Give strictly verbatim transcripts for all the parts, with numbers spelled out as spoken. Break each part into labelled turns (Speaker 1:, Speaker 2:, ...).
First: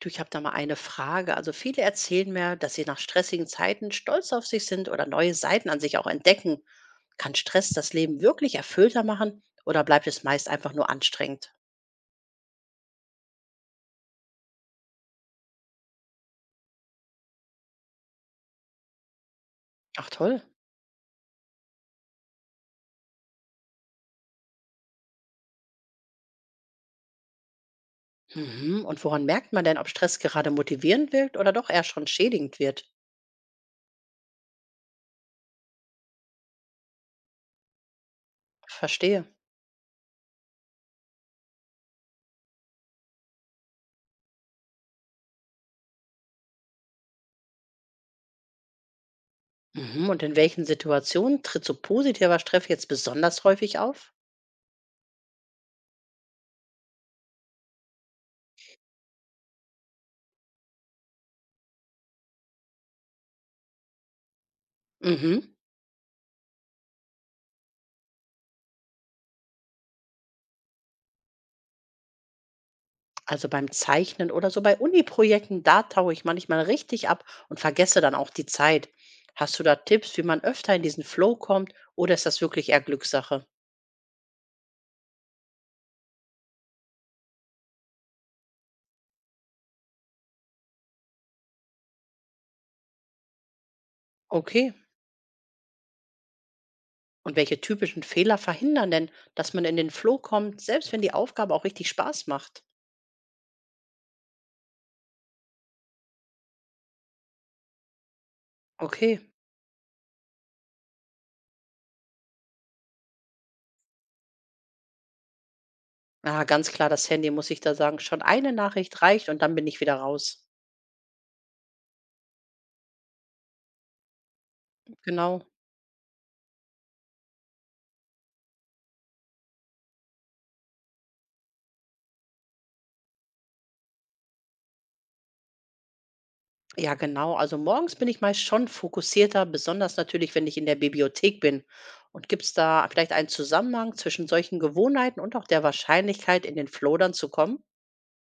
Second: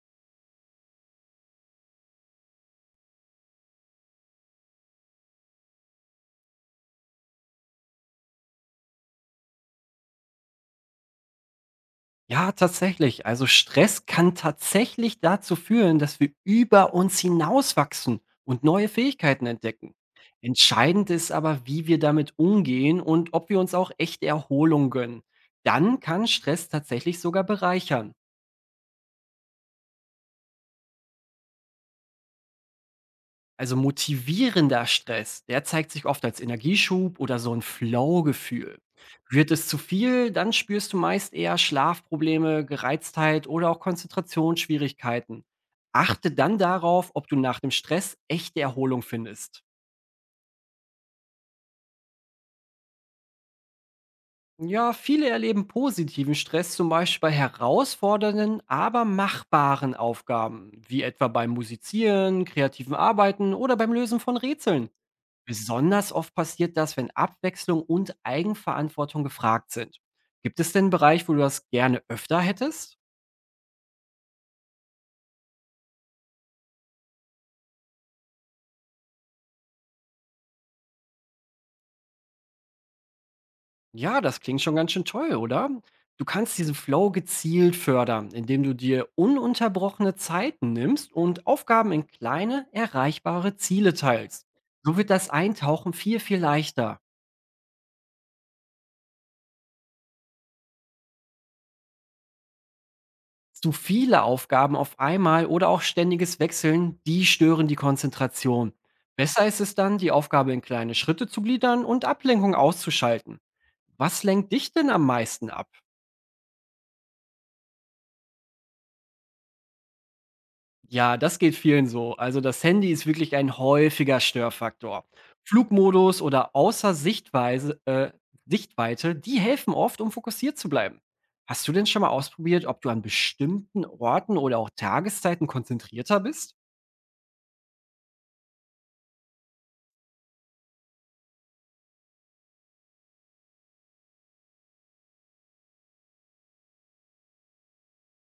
Speaker 1: Du, ich habe da mal eine Frage. Also viele erzählen mir, dass sie nach stressigen Zeiten stolz auf sich sind oder neue Seiten an sich auch entdecken. Kann Stress das Leben wirklich erfüllter machen oder bleibt es meist einfach nur anstrengend?
Speaker 2: Ja, tatsächlich. Also Stress kann tatsächlich dazu führen, dass wir über uns hinauswachsen und neue Fähigkeiten entdecken.
Speaker 1: Ach toll.
Speaker 2: Entscheidend ist aber, wie wir damit umgehen und ob wir uns auch echte Erholung gönnen. Dann kann Stress tatsächlich sogar bereichern.
Speaker 1: Mhm. Und woran merkt man denn, ob Stress gerade motivierend wirkt oder doch eher schon schädigend wird?
Speaker 2: Also motivierender Stress, der zeigt sich oft als Energieschub oder so ein Flow-Gefühl.
Speaker 1: Verstehe.
Speaker 2: Wird es zu viel, dann spürst du meist eher Schlafprobleme, Gereiztheit oder auch Konzentrationsschwierigkeiten. Achte dann darauf, ob du nach dem Stress echte Erholung findest.
Speaker 1: Mhm. Und in welchen Situationen tritt so positiver Stress jetzt besonders häufig auf?
Speaker 2: Ja, viele erleben positiven Stress zum Beispiel bei herausfordernden, aber machbaren Aufgaben, wie etwa beim Musizieren, kreativen Arbeiten oder beim Lösen von Rätseln.
Speaker 1: Mhm.
Speaker 2: Besonders oft passiert das, wenn Abwechslung und Eigenverantwortung gefragt sind. Gibt es denn einen Bereich, wo du das gerne öfter hättest?
Speaker 1: Also beim Zeichnen oder so bei Uni-Projekten, da taue ich manchmal richtig ab und vergesse dann auch die Zeit. Hast du da Tipps, wie man öfter in diesen Flow kommt oder ist das wirklich eher Glückssache?
Speaker 2: Ja, das klingt schon ganz schön toll, oder? Du kannst diesen Flow gezielt fördern, indem du dir ununterbrochene Zeiten nimmst und Aufgaben in kleine, erreichbare Ziele teilst.
Speaker 1: Okay.
Speaker 2: So wird das Eintauchen viel, viel leichter.
Speaker 1: Und welche typischen Fehler verhindern denn, dass man in den Flow kommt, selbst wenn die Aufgabe auch richtig Spaß macht?
Speaker 2: Zu viele Aufgaben auf einmal oder auch ständiges Wechseln, die stören die Konzentration.
Speaker 1: Okay.
Speaker 2: Besser ist es dann, die Aufgabe in kleine Schritte zu gliedern und Ablenkung auszuschalten. Was lenkt dich denn am meisten ab?
Speaker 1: Ah, ganz klar, das Handy muss ich da sagen. Schon eine Nachricht reicht und dann bin ich wieder raus.
Speaker 2: Ja, das geht vielen so. Also das Handy ist wirklich ein häufiger Störfaktor.
Speaker 1: Genau.
Speaker 2: Flugmodus oder außer Sichtweise, äh, Sichtweite, die helfen oft, um fokussiert zu bleiben. Hast du denn schon mal ausprobiert, ob du an bestimmten Orten oder auch Tageszeiten konzentrierter bist?
Speaker 1: Ja, genau. Also morgens bin ich meist schon fokussierter, besonders natürlich, wenn ich in der Bibliothek bin. Und gibt es da vielleicht einen Zusammenhang zwischen solchen Gewohnheiten und auch der Wahrscheinlichkeit, in den Flow dann zu kommen?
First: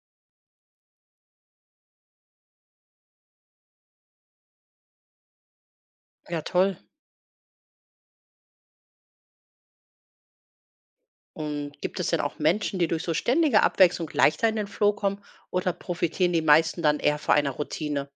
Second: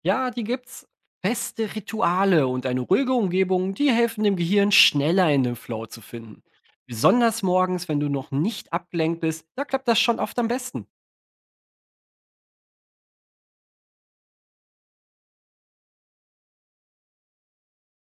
Speaker 2: Ja, die gibt's. Feste Rituale und eine ruhige Umgebung, die helfen dem Gehirn schneller in den Flow zu
Speaker 1: Ja,
Speaker 2: finden.
Speaker 1: toll.
Speaker 2: Besonders morgens, wenn du noch nicht abgelenkt bist, da klappt das schon oft am besten.
Speaker 1: Und gibt es denn auch Menschen, die durch so ständige Abwechslung leichter in den Flow kommen oder profitieren die meisten dann eher von einer Routine?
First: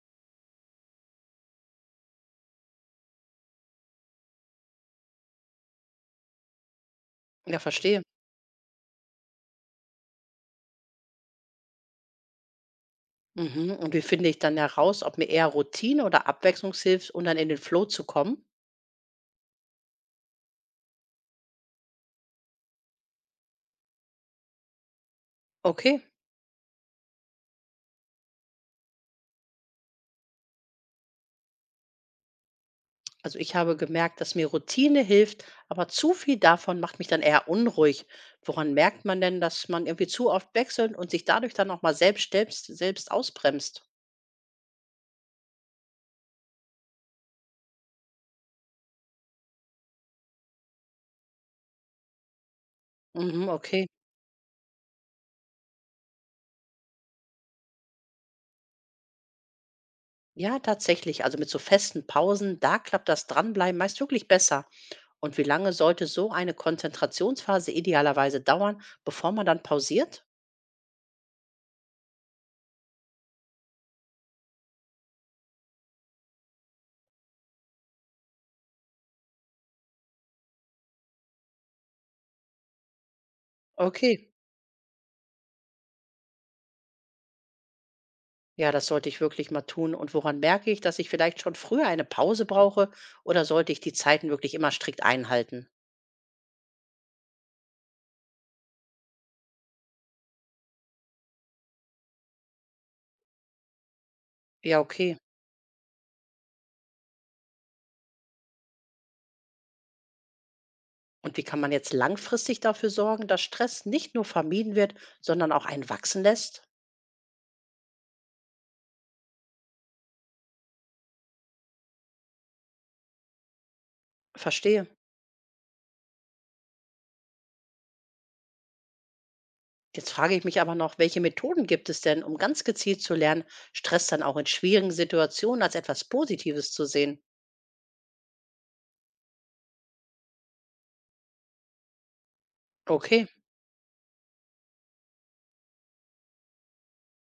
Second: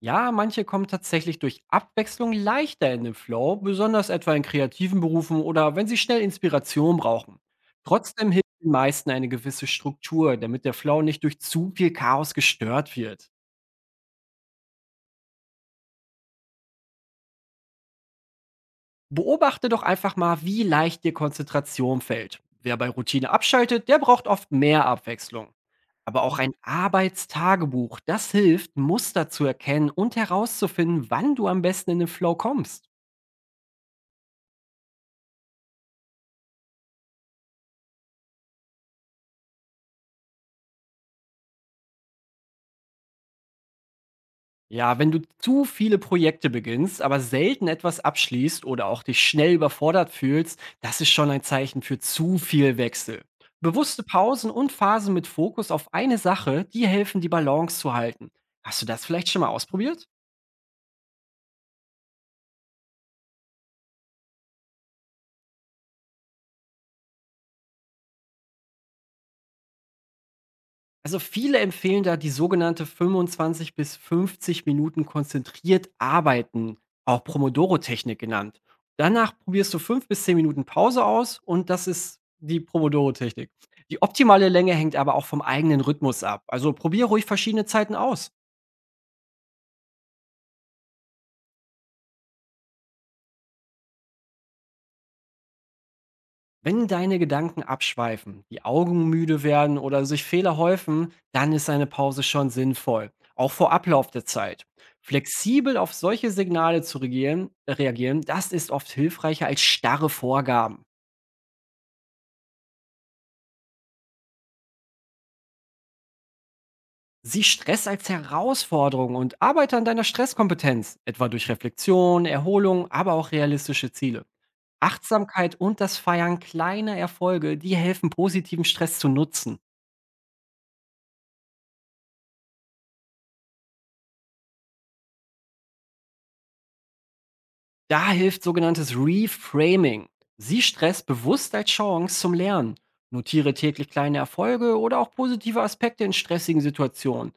Speaker 2: Ja, manche kommen tatsächlich durch Abwechslung leichter in den Flow, besonders etwa in kreativen Berufen oder wenn sie schnell Inspiration brauchen.
Speaker 1: Ja, verstehe.
Speaker 2: Trotzdem hilft den meisten eine gewisse Struktur, damit der Flow nicht durch zu viel Chaos gestört wird.
Speaker 1: Mhm. Und wie finde ich dann heraus, ob mir eher Routine oder Abwechslung hilft, um dann in den Flow zu kommen?
Speaker 2: Beobachte doch einfach mal, wie leicht dir Konzentration fällt. Wer bei Routine abschaltet, der braucht oft mehr Abwechslung.
Speaker 1: Okay.
Speaker 2: Aber auch ein Arbeitstagebuch, das hilft, Muster zu erkennen und herauszufinden, wann du am besten in den Flow kommst.
Speaker 1: Also ich habe gemerkt, dass mir Routine hilft, aber zu viel davon macht mich dann eher unruhig. Woran merkt man denn, dass man irgendwie zu oft wechselt und sich dadurch dann auch mal selbst, selbst, selbst ausbremst?
Speaker 2: Ja, wenn du zu viele Projekte beginnst, aber selten etwas abschließt oder auch dich schnell überfordert fühlst, das ist schon ein Zeichen für zu viel Wechsel.
Speaker 1: Mhm, okay.
Speaker 2: Bewusste Pausen und Phasen mit Fokus auf eine Sache, die helfen, die Balance zu halten. Hast du das vielleicht schon mal ausprobiert?
Speaker 1: Ja, tatsächlich. Also mit so festen Pausen, da klappt das Dranbleiben meist wirklich besser. Und wie lange sollte so eine Konzentrationsphase idealerweise dauern, bevor man dann pausiert?
Speaker 2: Also viele empfehlen da die sogenannte fünfundzwanzig bis fünfzig Minuten konzentriert arbeiten, auch Pomodoro-Technik genannt. Danach probierst du fünf bis zehn Minuten Pause aus und das ist die Pomodoro-Technik. Die
Speaker 1: Okay.
Speaker 2: optimale Länge hängt aber auch vom eigenen Rhythmus ab. Also probier ruhig verschiedene Zeiten aus.
Speaker 1: Ja, das sollte ich wirklich mal tun. Und woran merke ich, dass ich vielleicht schon früher eine Pause brauche oder sollte ich die Zeiten wirklich immer strikt einhalten?
Speaker 2: Wenn deine Gedanken abschweifen, die Augen müde werden oder sich Fehler häufen, dann ist eine Pause schon sinnvoll, auch vor Ablauf der Zeit.
Speaker 1: Ja, okay.
Speaker 2: Flexibel auf solche Signale zu regieren, äh, reagieren, das ist oft hilfreicher als starre Vorgaben.
Speaker 1: Und wie kann man jetzt langfristig dafür sorgen, dass Stress nicht nur vermieden wird, sondern auch einen wachsen lässt?
Speaker 2: Sieh Stress als Herausforderung und arbeite an deiner Stresskompetenz, etwa durch Reflexion, Erholung, aber auch realistische Ziele.
Speaker 1: Verstehe.
Speaker 2: Achtsamkeit und das Feiern kleiner Erfolge, die helfen, positiven Stress zu nutzen.
Speaker 1: Jetzt frage ich mich aber noch, welche Methoden gibt es denn, um ganz gezielt zu lernen, Stress dann auch in schwierigen Situationen als etwas Positives zu sehen?
Speaker 2: Da hilft sogenanntes Reframing. Sieh Stress bewusst als Chance zum Lernen.
Speaker 1: Okay.
Speaker 2: Notiere täglich kleine Erfolge oder auch positive Aspekte in stressigen Situationen.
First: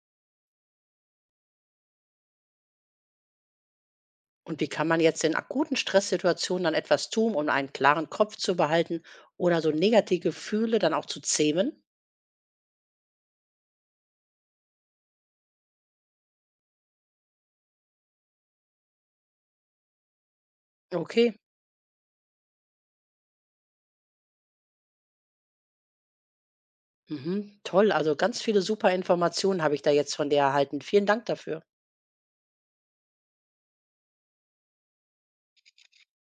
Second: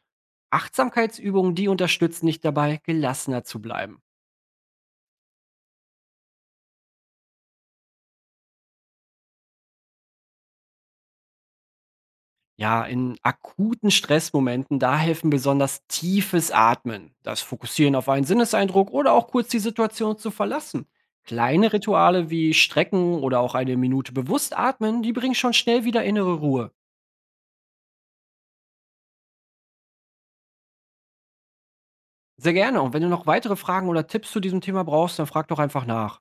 Speaker 2: Achtsamkeitsübungen, die unterstützen dich dabei, gelassener zu bleiben.
Speaker 1: Und wie kann man jetzt in akuten Stresssituationen dann etwas tun, um einen klaren Kopf zu behalten oder so negative Gefühle dann auch zu zähmen?
Speaker 2: Ja, in akuten Stressmomenten, da helfen besonders tiefes Atmen, das Fokussieren auf einen Sinneseindruck oder auch kurz die Situation zu verlassen.
Speaker 1: Okay.
Speaker 2: Kleine Rituale wie Strecken oder auch eine Minute bewusst atmen, die bringen schon schnell wieder innere Ruhe.
Speaker 1: Mhm. Toll. Also ganz viele super Informationen habe ich da jetzt von dir erhalten. Vielen Dank dafür.
Speaker 2: Sehr gerne und wenn du noch weitere Fragen oder Tipps zu diesem Thema brauchst, dann frag doch einfach nach.